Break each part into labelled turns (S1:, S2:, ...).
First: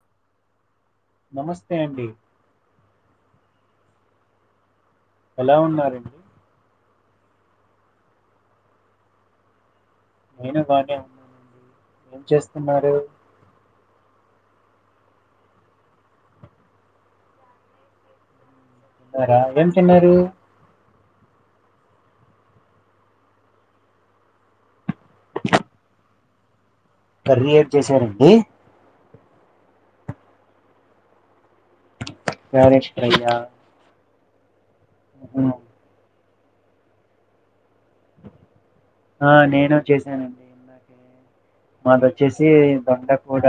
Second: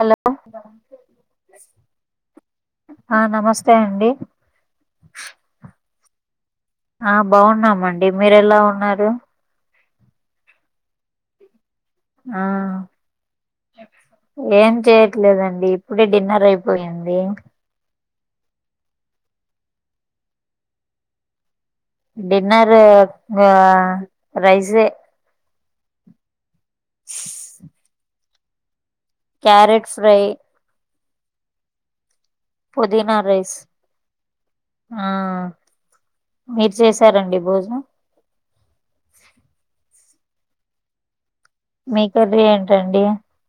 S1: Hello
S2: నమస్తే అండి
S1: ఆ నమస్తే అండి
S2: ఎలా ఉన్నారండి
S1: ఆ బాగున్నామండి మీరు ఎలా ఉన్నారు
S2: నేను బానే ఏం
S1: ఆ
S2: చేస్తున్నారు?
S1: ఏం చెయట్లేదండి ఇప్పుడే డిన్నర్ అయిపోయింది
S2: రాదంటున్నరూ
S1: డిన్నర్ కు రైసే
S2: కర్రీ ఏం చేశారండి
S1: క్యారెట్ ఫ్రై
S2: క్యారెట్ ఫ్రై
S1: పుదీనా
S2: ఆ
S1: రైస్ ఆ మీరు చేసారండి భోజనం
S2: ఆ నేను చేశానండి ఇందాకే.
S1: మీ కర్రీ
S2: మాదొచ్చేసి
S1: ఏంటండి
S2: దొండకూర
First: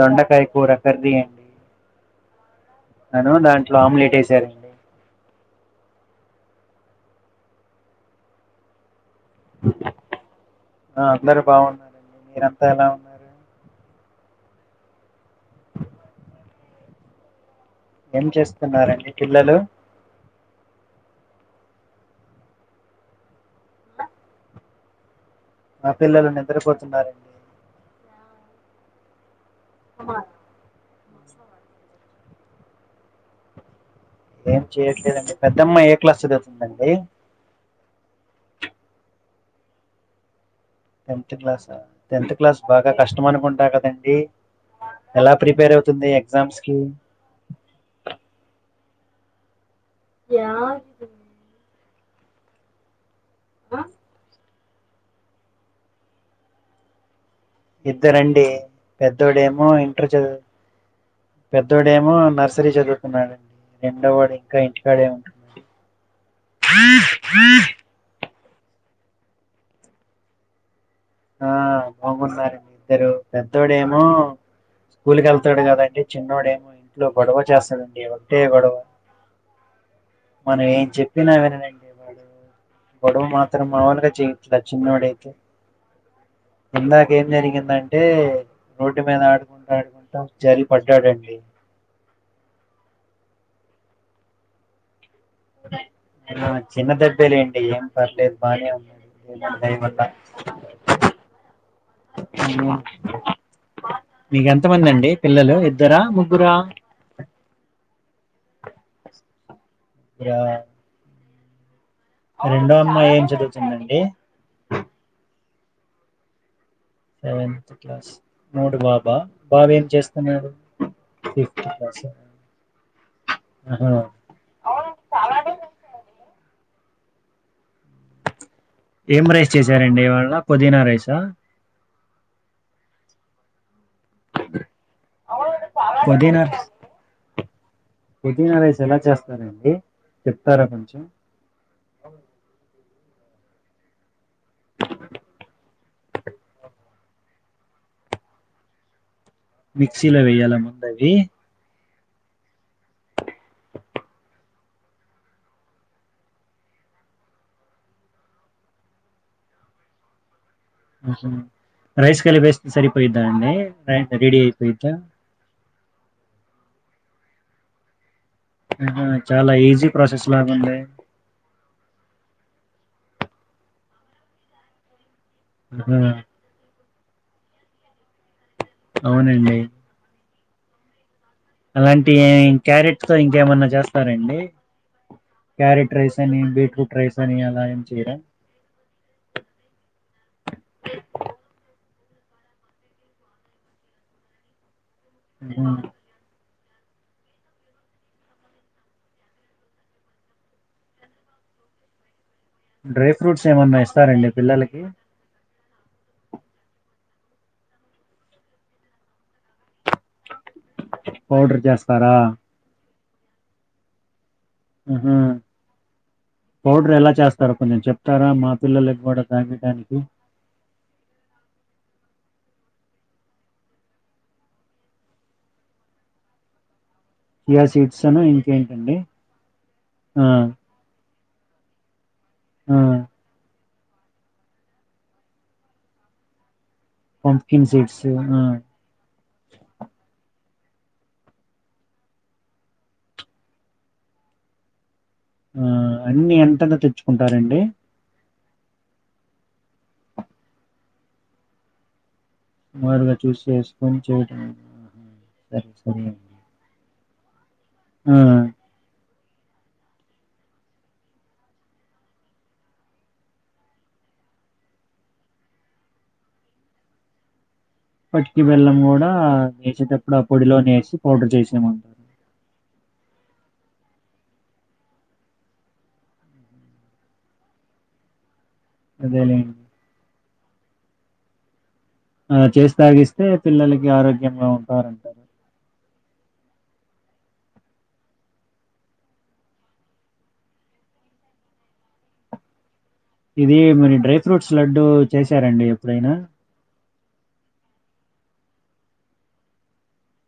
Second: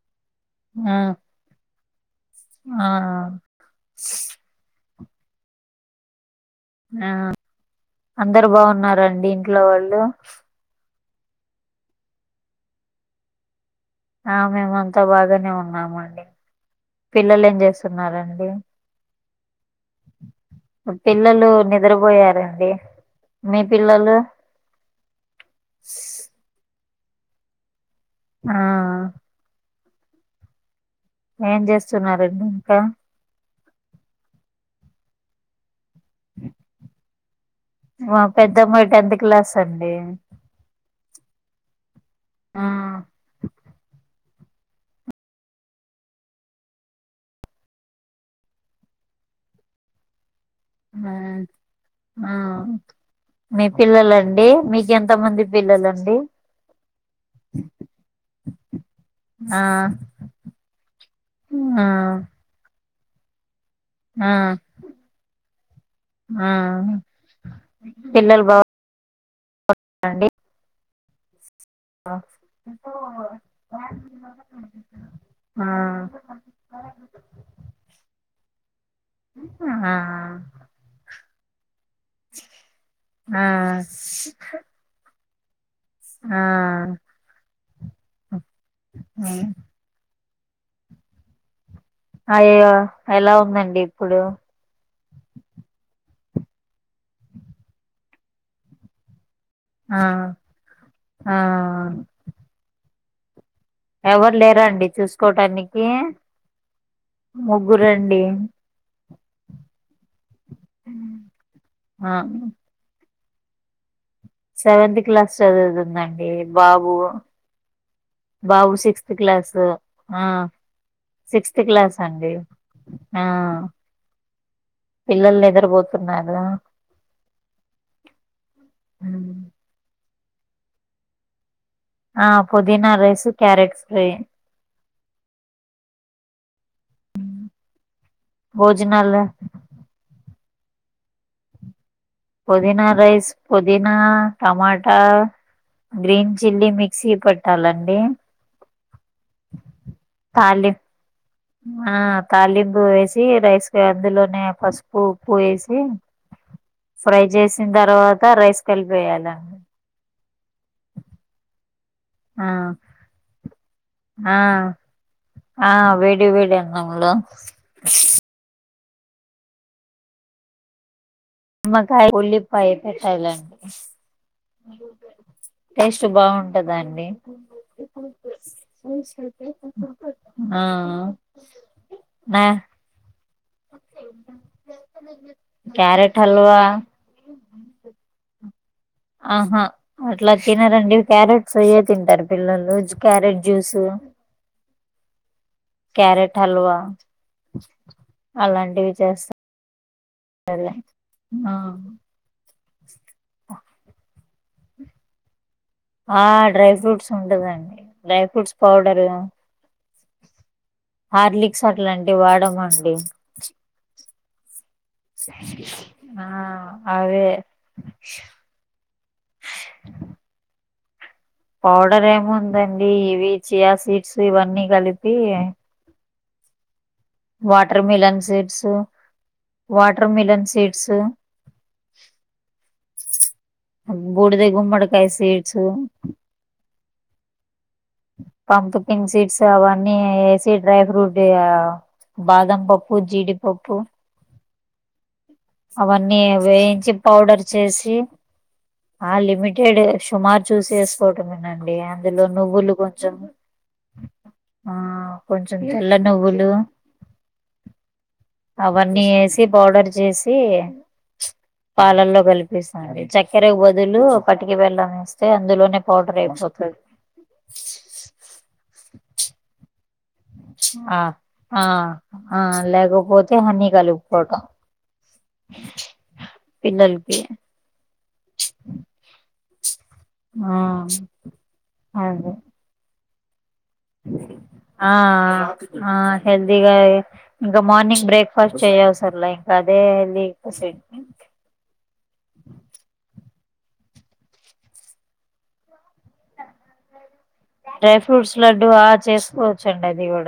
S2: దొండకాయ కూర
S1: ఆ
S2: కర్రీ అం
S1: ఆ
S2: నను దాంట్లో ఆమ్లెట్ వేసారు
S1: ఆ అందరు బాగున్నారండి ఇంట్లో వాళ్ళు
S2: అందరు బాగున మీరంతా ఎలా ఉ
S1: ఆ మేము అంతా బాగానే ఉన్నామండి పిల్లలు ఏం చేస్
S2: ఏం
S1: స్తున్నారండి
S2: చేస్తున్నారండి పిల్లలు?
S1: పిల్లలు నిద్రపోయారండి మీ పిల్లలు
S2: మా పిల్లలు నిద్రపోతున్నారం
S1: ఆ
S2: బ
S1: ఏం చేస్తున్నారండి ఇంకా
S2: ఏం చేయట్లేదండి పెద్దమ్మయి ఏ క్లాస్ చదువుతుందండి
S1: మా పెద్దమ్మాయి టెన్త్ క్లాస్ అండి
S2: టెన్త్ క్లాస టెన్త్ క్లాస్
S1: ఆ
S2: బాగా కష్టం అనుకుంటా కదండి ఎలా ప్రిపేర్ అవుతుంది ఎగ్జామ్స్ కి యా
S1: ఆ మీ పిల్లలండి మీ ఎంత మంది పిల్లలండి
S2: ఇద్దరండి
S1: ఆ
S2: పెద్దోడేమో ఇంటర్ చదువు
S1: ఆ
S2: పెద్దోడేమో నర్సరీ చదువు న్నాడండి రెండో
S1: ఆ
S2: వాడు ఇంకా ఇంటికాడే ఉంటు
S1: ఆ పిల్లలు బా అండి
S2: ఆ బాగున్నారు ఇద్దరు పెద్దోడేమో స్కూల్కి వెళ్తాడు
S1: ఆ
S2: కదండి చిన్నోడేమో ఇంట్లో గొడవ చేస్తాడండి ఒకటే గోడవ
S1: ఆ
S2: మనం ఏం చెప్పినా వినడండి వాడు గొడవ
S1: ఆ
S2: మాత్రం మాములుగా చేయట్లా చిన్నోడు అయితే
S1: ఆ
S2: ఇందాక ఏం జరిగిందంటే రోడ్డు మీద ఆడుకుంటూ ఆడుకుంటా జారి పడ్డాడండి
S1: అయ్యో ఎలా ఉందండి ఇప్పుడు
S2: ఆ చిన్న దెబ్బేలేండి ఏం పర్లేదు బానే ఉంది ంటయింట
S1: ఆ ఆ
S2: [unintelligible]
S1: ఎవరు
S2: మీకు
S1: లేరండి
S2: ఎంతమంది అండి పిల్లలు
S1: చూసుకోటానికి
S2: ఇద్దరా ముగ్గురా
S1: ముగ్గురండి
S2: ఇ [unintelligible]
S1: ఆ
S2: రెండో అమ్మాయి ఏం చదువుతుందండి
S1: సెవెంత్ క్లాస్ చదువుతుందండి బాబు
S2: సెవెన్త్ క్లాస్
S1: బాబు
S2: మూడు
S1: సిక్స్త్
S2: బాబా
S1: క్లాసు
S2: బాబు ఏం
S1: ఆ
S2: చేస్తున్నడు
S1: సిక్స్త్ క్లాస్ అండి ఆ
S2: [unintelligible]
S1: పిల్లలు నిద్రపోతున్నారు
S2: ఏం రైస్ చేసారండి ఇవాళ పుదీనా రైసా
S1: ఆ పుదీనా రైస్ క్యారెట్స్ ఫ్రై
S2: పుదీనా పుదీనా రేస్ ఎలా
S1: భోజనాలు
S2: చేస్తారండి చెప్తారా కొంచెం
S1: పుదీనా రైస్ పుదీనా టమాటా గ్రీన్ చిల్లీ మిక్సీ పట్టాలండి
S2: మిక్సీలో వేయ్యాల
S1: తాళి
S2: ముందు అవి
S1: ఆ తాలింపు వేసి రైస్ అందులోనే పసు ఉప్పు వేసి ఫ్రై చేసిన తర్వాత రైస్ కలిపి వేయాల
S2: రైస్ కలిపి
S1: ఆ
S2: వేస్తే సరిపోయిద్దా అండి
S1: ఆ
S2: రెడీ అయిపోయిద్దా
S1: ఆ వేడి వేడి అన్నామ్ లో
S2: ఆహా చాలా ఈజీ ప్రాసెస్ లాగుందే
S1: నిమ్మకాయ ఉల్లిపాయ పెట్టాలండి
S2: ఆహా!
S1: టేస్ట్ బాగుంటదండి
S2: అవునండి.
S1: ఆ
S2: అలాంటి
S1: నా
S2: ఏమి క్యారెట్ ఇంకేమన్నా చేస్తారండి క్యారెట్ రైస్ అని బీట్రూట్ రైస్ అని అలా ఏమ్ చేయరా
S1: ఆహా అట్లా తినారండి క్యారెట్స్ అయ్యే తింటారు పిల్లలు క్యారెట్ జ్యూస్
S2: ఆ
S1: క్యారెట్ హల్వా అలాంటివి చేస్తా ఆ
S2: డ్రై ఫ్రూట్స్ ఏమన్నా ఇస్తారండి పిల్లలకి
S1: ఆ డ్రై ఫ్రూట్స్ ఉండదండి dry fruits powder
S2: powder
S1: Horlicks అట్లా అంటి
S2: చేస్తారా?
S1: వాడమ అండి
S2: ఆహా!
S1: ఆ
S2: పౌడర్ ఎలా
S1: అదే
S2: చేస్తారో కొంచెం చెప్తారా? మా పిల్లలకి గూడా తాగేయడానికి.
S1: పౌడర్ ఏముందండి ఇవి చియా సీడ్స్ ఇవన్నీ కలిపి
S2: చియా
S1: వాటర్
S2: సీడ్స్
S1: మిలన్
S2: అను
S1: సీడ్స్
S2: ఇంకేంటండి?
S1: వాటర్
S2: ఆ!
S1: మిలన్ సీడ్స్
S2: ఆ
S1: బూడద గుమ్మడుకాయ seeds
S2: pumpkin seeds
S1: pumpkin seeds అవన్నీ ఏసి డ్రై ఫ్రూట్ ఇగా బాదం పప్పు జీడిపప్పు
S2: ఆ!
S1: అవన్నీ ఏ
S2: అన్నీ ఎంతలో
S1: వేయించి పౌడర్
S2: తెచ్చుకుంటారండి?
S1: చేసి ఆ లిమిటెడే సుమారు చూసి ఏసుకోవటమేనండి అందులో నువ్వులు
S2: సుమారుగా
S1: కొంచెం
S2: చూసి చేసుకొని చేయటం.
S1: ఆ
S2: ఆహా!
S1: కొంచెం
S2: సరే,
S1: తెల్ల
S2: సరే అండి.
S1: నువ్వులు
S2: ఆ
S1: అవన్నీ ఏసి పౌడర్ చేసీ పాలల్లో కలిపిస్తా అది చక్కెరకు బదులు పటికి బెల్లం వేస్తే అందులోనే పౌడర్ అయిపోతది
S2: పటికి బెల్లం గూడ ఏసేటప్పుడు ఆ పొడిలోనే ఏసి
S1: ఆ
S2: పౌడర్
S1: ఆ
S2: చేసేమంటద్
S1: ఆ లేకపోతే హనీ కలుపుకోవటమే పిల్లల్కి
S2: అదేలెండ్
S1: ఆ అదే
S2: ఆ చేసి తాగిస్తే పిల్లలకి ఆరోగ్యంగా
S1: ఆ
S2: ఉంటారంటారు.
S1: ఆ హెల్దిగా ఏ ఇంక మార్నింగ్ బ్రేక్ఫాస్ట్ చెయ్యవసర్లా ఇంకా అదే బ్రేక్ఫాస్ట్ అయిద్ది
S2: ఇది మరి డ్రై ఫ్రూట్స్ లడ్డు చేసారండి ఎప్పుడైనా
S1: డ్రై ఫ్రూట్స్ లడ్డు ఆ చేసుకోవచ్చండి అది గూడ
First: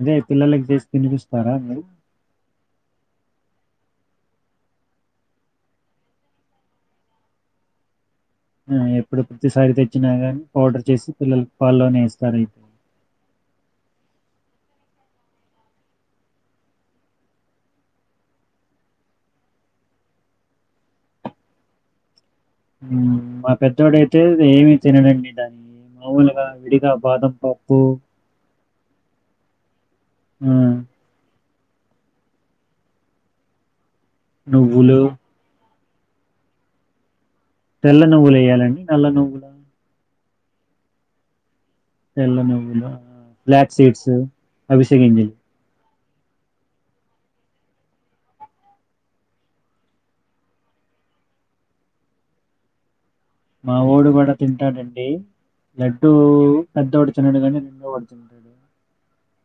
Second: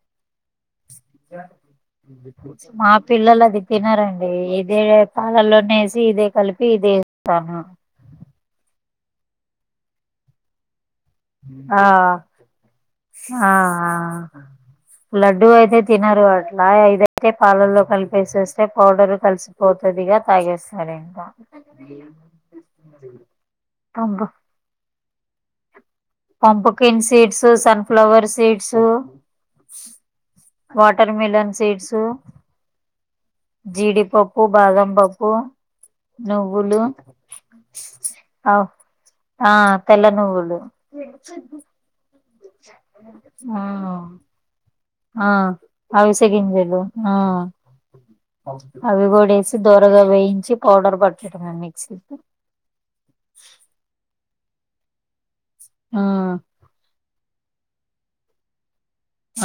S2: అదే పిల్లలకి జేసి తినిపిస్తారా మీరు
S1: దికు మా పిల్లలది తినరండి ఇదే పాలల్లోనే ఏసి ఇదే కలిపి ఇదే ఇస్తాను
S2: ఉమ్ ఎప్పుడు ప్రతిసారి తెచ్చినా గానీ పౌడర్ చేసి పిల్లలకి
S1: ఆ
S2: పాల్లోనే ఇస్తారైతే.
S1: ఆ హా లడ్డుూ అయితే తినరు అట్లా ఇదైతే పాలల్లో కలిపేసేస్తే పౌడరు కలిసి పోతదిగా తాగేస్తరింకా
S2: ఉమ్ మా పెద్దోడయితే ఏమి తినడండి దానియి మాములుగా విడిగా
S1: పంపుకిన్
S2: బాదం
S1: సీడ్స్
S2: పప్పు
S1: సన్ఫ్లవర్ సీడ్స్
S2: ఆ
S1: వాటర్ మిలన్ సీడ్స్ జీడిపప్పు,
S2: నువ్వులు,
S1: బాదంపప్పు, నువ్వులు
S2: తెల్ల
S1: అవు
S2: నువ్వులెయ్యాలండి. నల్ల నువ్వులా?
S1: ఆ తెల్ల నువ్వులు
S2: తెల్ల నువ్వులు ఆ ఫ్లాక్
S1: ఆ
S2: సీడ్స్ అవిసె
S1: ఆ
S2: గింజలు.
S1: అవిసె గింజలు ఆ అవి గూడేసి దోరగా వేయించి పౌడర్ పట్టడమే మిక్సీకి
S2: మా వోడు గూడ తింటాడండి
S1: ఆ
S2: లడ్డూ పెద్దవోడు తినడు కని చిన్న వాడు తింటాడు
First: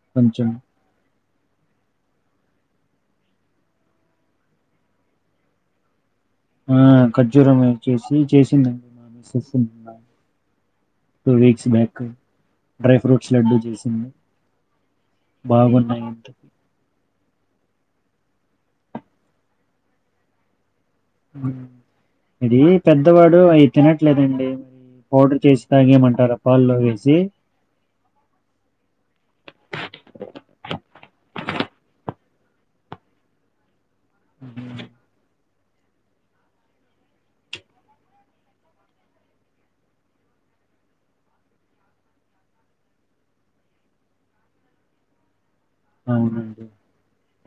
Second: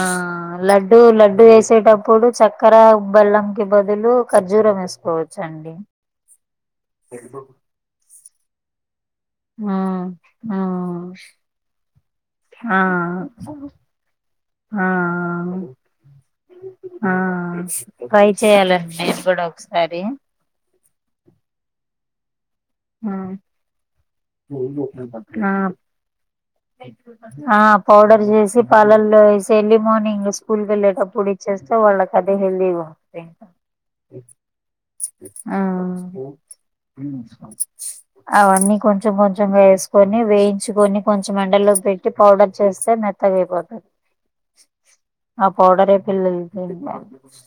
S1: ఆ
S2: కొంచెం.
S1: లడ్ డు లడ్డు వేసేటప్పుడు చక్కర బెల్లం కి బదులు ఖర్జూరం ఏసుకోవచ్చు చండి
S2: ఆ ఖర్జూరమే చేసి చేసిందండి మా మిస్ చేసింది
S1: ఆ
S2: బానే
S1: ఆ
S2: టూ వీక్స్ బ్యాక్
S1: ఆ
S2: డ్రై ఫ్రూట్స్ లడ్డూ చేసింది
S1: ఆ
S2: బాగున్నాయి ఇంతకి
S1: ఆ ట్రై చేయాలండి నేను గూడా ఒకసారి
S2: ఉమ్ ఇదీ
S1: ఆ
S2: పెద్దవాడు అవి తినట్లేదండి మరి పౌడర్ చేసి తగైమంటార పాల్లో వేసి
S1: ఆ పౌడర్ చేసి పాలల్లో వేసి ఎర్లీ మార్నింగ్ స్కూల్ వెళ్ళేటప్పుడు ఇ [unintelligible] వాళ్ళకి అదే హెల్తీ
S2: హుహు.
S1: ఆ అవన్నీ కొంచెం కొంచెంగా వేసుకొని వేయించుకొని కొంచెం ఎండల్లోకి పెట్టి పౌడర్ చేస్తే మెత్తగా అయిపోతుంది ఆ పౌడరే [unintelligible]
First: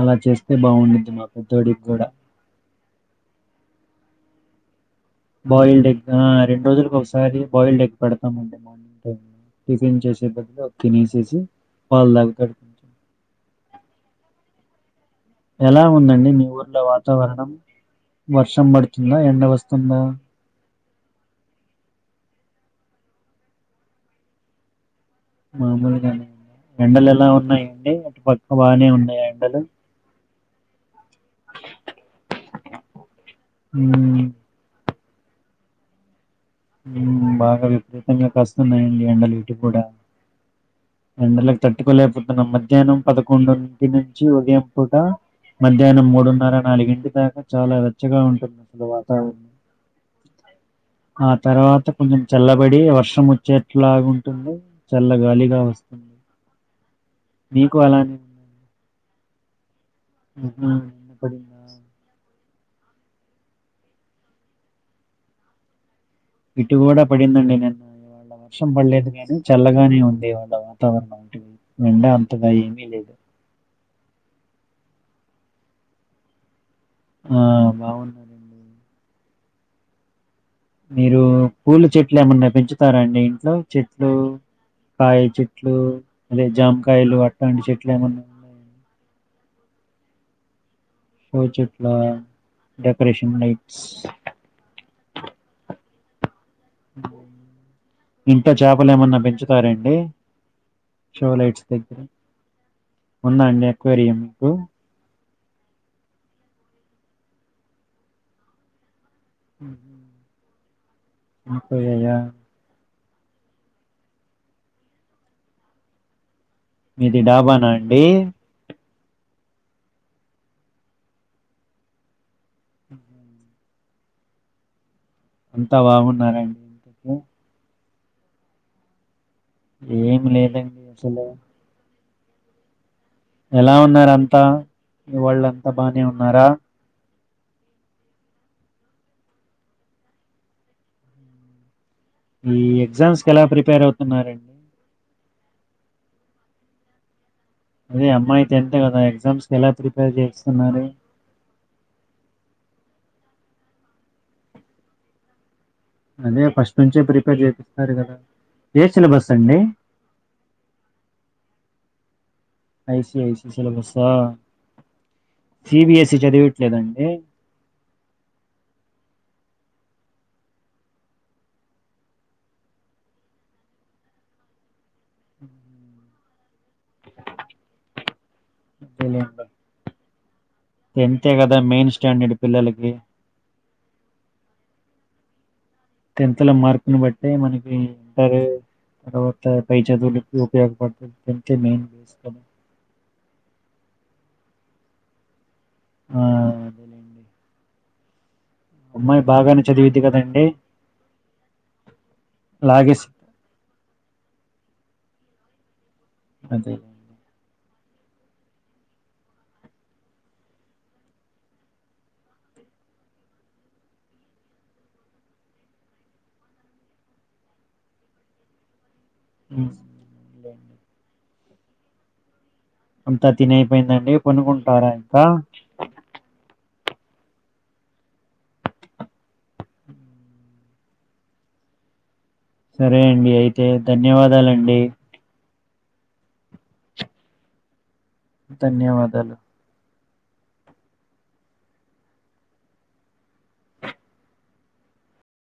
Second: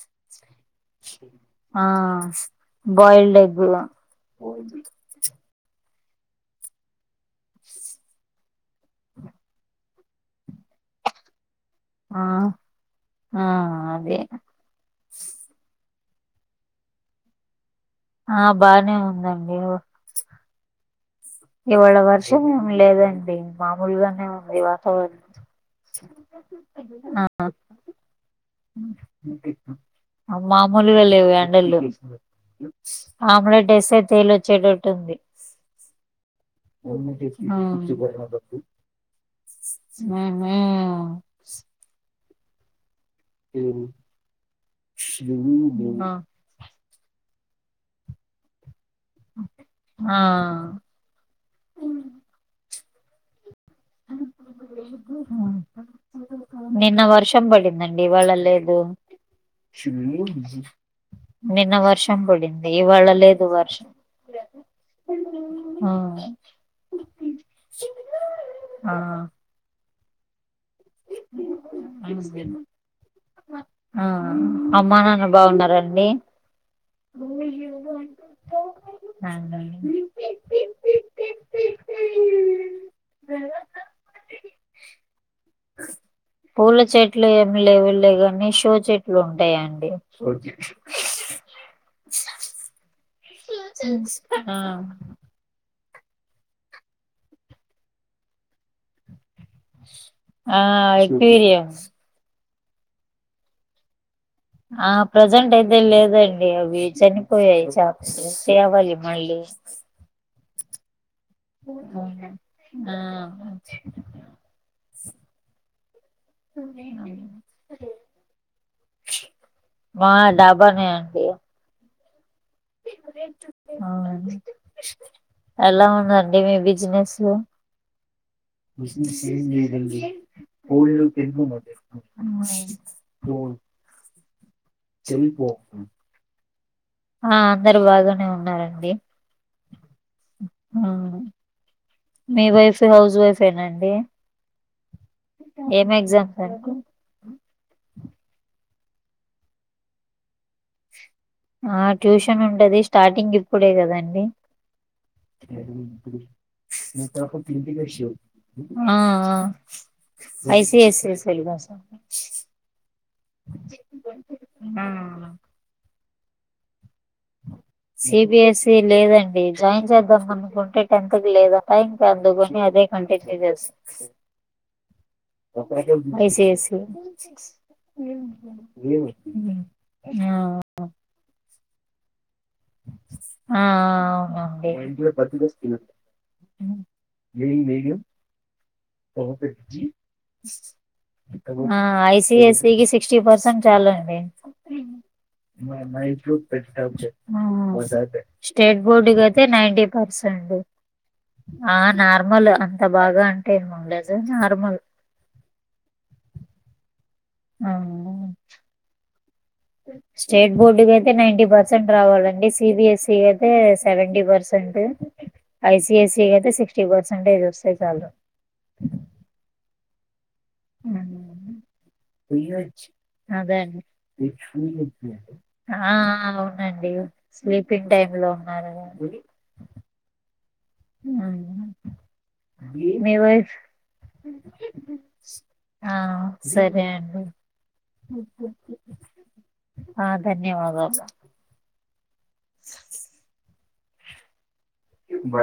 S2: అల చేస్తే బాగుండద్ది మా పెద్ద్దోడికి
S1: ఆ!
S2: కూడ
S1: బాయిల్డ్ ఎగ్
S2: బాయిల్డ్ ఎగ్ రెండు రోజుల ఒకసారి బయిల్డ్ ఎగ్ పెడతామ్ అండి టిఫిన్ చేసే పద్ద తినసేసి
S1: ఆ ఆ అదే
S2: ఎల ఉందండి మీ ఊర్లో వాతావరణం
S1: ఆ!
S2: వర్షం
S1: బానే
S2: పడుతుంద ఎండ
S1: ఉందండి.
S2: వస్తుందా
S1: ఇవాళ వర్షం ఏమి లేదండి మామూలుగానే ఉంది వాతావరణం
S2: ఎండలు
S1: ఆ!
S2: ఎలా ఉన్నాయండి అటు పక్క బానే ఉన్నాయ ఎండలు
S1: మామూలుగా లేవు ఎండలు ఆమ్లెట్ తెస్తే
S2: హ్మ్.
S1: తేలొచ్చేటట్టుంది
S2: బాగ
S1: ఆ!
S2: విపరీతంగా కస్తన్నాయండి ఎండలు ఇటి కూడాఎండలు కుడ తట్టుకోలేపోతున్నాం మధ్యనం పదకొండుంటి నుంచి ఉదయం పూట
S1: హుహు.
S2: మధ్యాహ్నం మూడున్నర నాలుగింటి దాక చాల వెచ్చగా ఉంటుంది అసలు వాతావరణం
S1: ఆ
S2: ఆ తర్వాత కొంచెం చల్లబడి వర్షం ఒ చెట్లాగుంటుంది చల్ల గాలిగ వస్
S1: నిన్న వర్షం పడిందండి ఇవాళ
S2: ఉందండి?
S1: లేదు
S2: ఆహా! నిన్న పడిందా?
S1: నిన్న వర్ వర్షం పడింది ఇవాళ్ళ లేదు వర్షం
S2: ఇటు కూడ పడిందండి నేన్న ఇవాళ వర్షం
S1: ఆ
S2: పడలేదు గాని చల్లగానే ఉందివాళ వం వాతావరణం [unintelligible] అంతగా ఏమీ లేదు
S1: ఆ అమ్మా నాన్న బాగున్నర అండి
S2: ఆ! బావున్నానండి.
S1: అ
S2: మీరు పూల చెట్లు ఏమన్నా పెంచుతరాండి ఇంట్లో చెట్లు కాయ చెట్లు అదే
S1: పూల
S2: జామకాయలు
S1: చెట్లు ఏమి
S2: అట్లాంటి చెట్లు ఏమన్నా
S1: లేవులేగానీ శో
S2: ఉన్నాయండి?
S1: చె ట్లు ఉంటాయండి
S2: ఫో చెట్లా డెకరేషన్ నైట్స్
S1: ఆ
S2: ఇంకా చేపలేమన్నా పెంచు సరే అండి
S1: ఆ
S2: షో
S1: ఎక్వేరియం
S2: లైట్స్ దగ్గర ఉంద అండి అక్వేరియం మీకు
S1: ఆ ప్రజెంట్ అయితే లేదండి అవి చనిపోయాయి చాపస్ తేవాలి మళ్ళీ
S2: హు
S1: ఆ [unintelligible]
S2: మీది డాబాన అండి
S1: మా డాబనే అండి అ
S2: అంతా
S1: ఎలా ఉందండి మీ
S2: బాగున్నారండి ఇంతకీ
S1: బిజినెస్లు బిజినెస్ ఏంలేదండీ
S2: ఏం లేదండి అసలు ఎలా ఉన్నారంతా, మీ వాళ్ళంతా బానే ఉన్నారా.
S1: ఆ అందరు బాగానే ఉన్నారండి, ఆ మీ
S2: ఈ
S1: వైఫ్, హౌస్
S2: ఎగ్జామ్స్ కి
S1: వైఫ్
S2: ఎలా
S1: ఏనా
S2: ప్రిపేర్
S1: అండి.
S2: అవుతున్నారండి
S1: ఏం ఎగ్జామ్స్ [unintelligible]
S2: అదే అమ్మాయితే టెన్త్ కదా, ఎగ్జామ్స్ కీ ఎలా ప్రిపేర్ చేయిస్తున్నారు.
S1: ఆ ట్యూషన్ ఉంటది, స్టార్టింగ్ ఇప్పుడే కదండి.
S2: అదే ఫస్ట్ నుంచే ప్రిపేర్ చేపిస్తారు కదా ఏ
S1: ఆ
S2: సిలబస్
S1: ఆ
S2: అండి
S1: I C I C I స్ syllabus
S2: I C I C సిలబస్సా, సి బి ఎస్ ఈ చదివిట్లేదండి.
S1: సి బి ఎస్ ఈ లేదండి, జాయిన్ చేద్దాం అనుకుంటే టెన్త్ కి లేద్ ఆట ఇంకా ఎందుకని అదే అంటే [unintelligible] ఐ సి ఐ సి [unintelligible] ఆ
S2: టెన్తే గదా మెయిన్ స్టాండర్డ్ పిల్లలకి.
S1: ఆ ఆ ఆ అండి
S2: టెన్త్ లో మార్కును బట్టి మనకి ఇంటారు తర్వాత పై చదువులకి ఉపయోగపడుతుంది, టెన్త్ ఏ మెయిన్ [unintelligible]
S1: పీజీ సిక్స్టీ పర్సెంట్ చాలు అండి.
S2: ఆ అదేలేండి
S1: ఆ స్టేట్ బోర్డుకి
S2: అమ్మాయి
S1: అయితే
S2: బాగానే
S1: నైన్ంటీ
S2: చదివిద్ది కదండి
S1: పర్సెంట్. ఆ నార్మల్, అంత
S2: లాగేసి
S1: బాగా అంటే ఏం ఉండదు నార్మల్.
S2: అదే
S1: ఆ స్టేట్ బోర్డు కైతే నైన్టీ పర్సెంట్ రావాలండి, సి బి ఎస్ ఈ అయితే seventy percent, I C I C అయితే సిక్స్టీ పర్సెంటేజ్ వస్తే చాలు.
S2: ఉమ్
S1: ఉమ్మ్
S2: అంత తినైపోయిందండి, పనుకుంటారా ఇంకా.
S1: ఆ ఆ అవునండి, స్లీపింగ్ టైమ్ లో ఉన్నారు. ఆ
S2: సరే
S1: మీ
S2: అండి
S1: వైఫ్
S2: అయితే ధన్యవాదాలండి
S1: స్ ఆ సరే అండి.
S2: ధన్యవాదాలు.
S1: ఆ ధన్యవాదాలు. బై